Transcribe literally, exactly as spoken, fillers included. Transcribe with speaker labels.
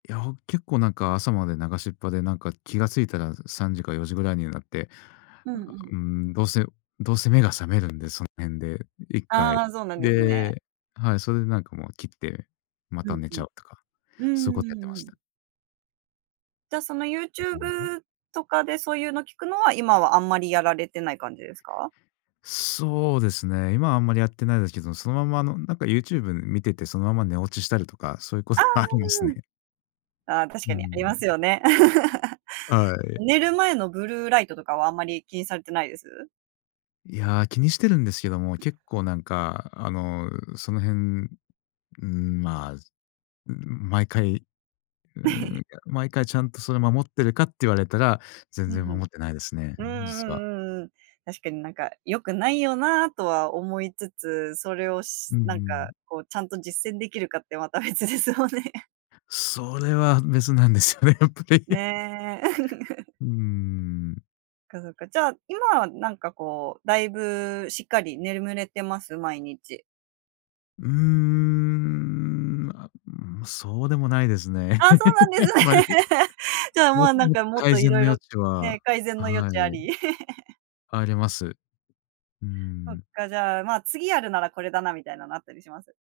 Speaker 1: いや、ほん結構なんか朝まで流しっぱで、なんか気がついたらさんじかよじぐらいになって、
Speaker 2: う
Speaker 1: あ
Speaker 2: んう
Speaker 1: あ、
Speaker 2: ん。
Speaker 1: うーん、どうせどうせ目が覚めるんでその辺でいっか
Speaker 2: あ
Speaker 1: い。
Speaker 2: あ、そうなんですね。
Speaker 1: で、はい。それでなんかもう切って、ま
Speaker 2: う
Speaker 1: た
Speaker 2: ん
Speaker 1: 寝
Speaker 2: う
Speaker 1: ちゃ
Speaker 2: ん。
Speaker 1: うとか、
Speaker 2: うー
Speaker 1: そういうことやってま
Speaker 2: ん、う
Speaker 1: した
Speaker 2: ん。
Speaker 1: ね。
Speaker 2: じゃ、その
Speaker 1: うん。う。
Speaker 2: YouTube とかでそういうの聞くのは、今はあんまりやられてない感じですか？
Speaker 1: そうですね。今はあんまりやってないですけど、そのまま、あのなんか YouTube 見てて、そのまま寝落ちしたりとか、そういうこ
Speaker 2: あ
Speaker 1: とはありますね。
Speaker 2: あ。ああ、確
Speaker 1: うー
Speaker 2: かにあります
Speaker 1: ん。
Speaker 2: よね。
Speaker 1: はい。
Speaker 2: 寝る前のブルーライトとかはあんまり気にされてないです？
Speaker 1: いや、気にしてるんですけども、結構なんか、あのその辺、うーん、まあ、うーん、毎回、うーん、や、毎回ちゃんとそれ守ってるかって言われたら、全
Speaker 2: ふん
Speaker 1: 然
Speaker 2: ふん。
Speaker 1: 守ってないですね、
Speaker 2: うんう
Speaker 1: 実は。
Speaker 2: んうんうん。確かになんか良くないよなとは思いつつ、それを
Speaker 1: う
Speaker 2: し
Speaker 1: んう
Speaker 2: なんか
Speaker 1: ん。
Speaker 2: こうちゃんと実践できるかってまた別ですよね。
Speaker 1: それは別なんですよね、やっぱり。
Speaker 2: ね。
Speaker 1: うーん。
Speaker 2: そっかそっか。じゃあ今はなんかこう、だいぶしっかり眠れてます。毎日？
Speaker 1: うーん。ま、うーん、そうでもないですね。
Speaker 2: ああ、そうなん です
Speaker 1: あん
Speaker 2: ね。
Speaker 1: まり。
Speaker 2: じゃあ、ま
Speaker 1: も
Speaker 2: あ、なん
Speaker 1: もっ
Speaker 2: か
Speaker 1: と、
Speaker 2: もっ
Speaker 1: 改
Speaker 2: とい
Speaker 1: 善
Speaker 2: ろい
Speaker 1: の
Speaker 2: ろ
Speaker 1: 余地
Speaker 2: ね、
Speaker 1: は、
Speaker 2: 改善の余
Speaker 1: は
Speaker 2: 地あ
Speaker 1: い。
Speaker 2: り。
Speaker 1: あります。う
Speaker 2: そっ
Speaker 1: ん。
Speaker 2: か。じゃあ、ま次やるならこれだなみたいなのあったりします？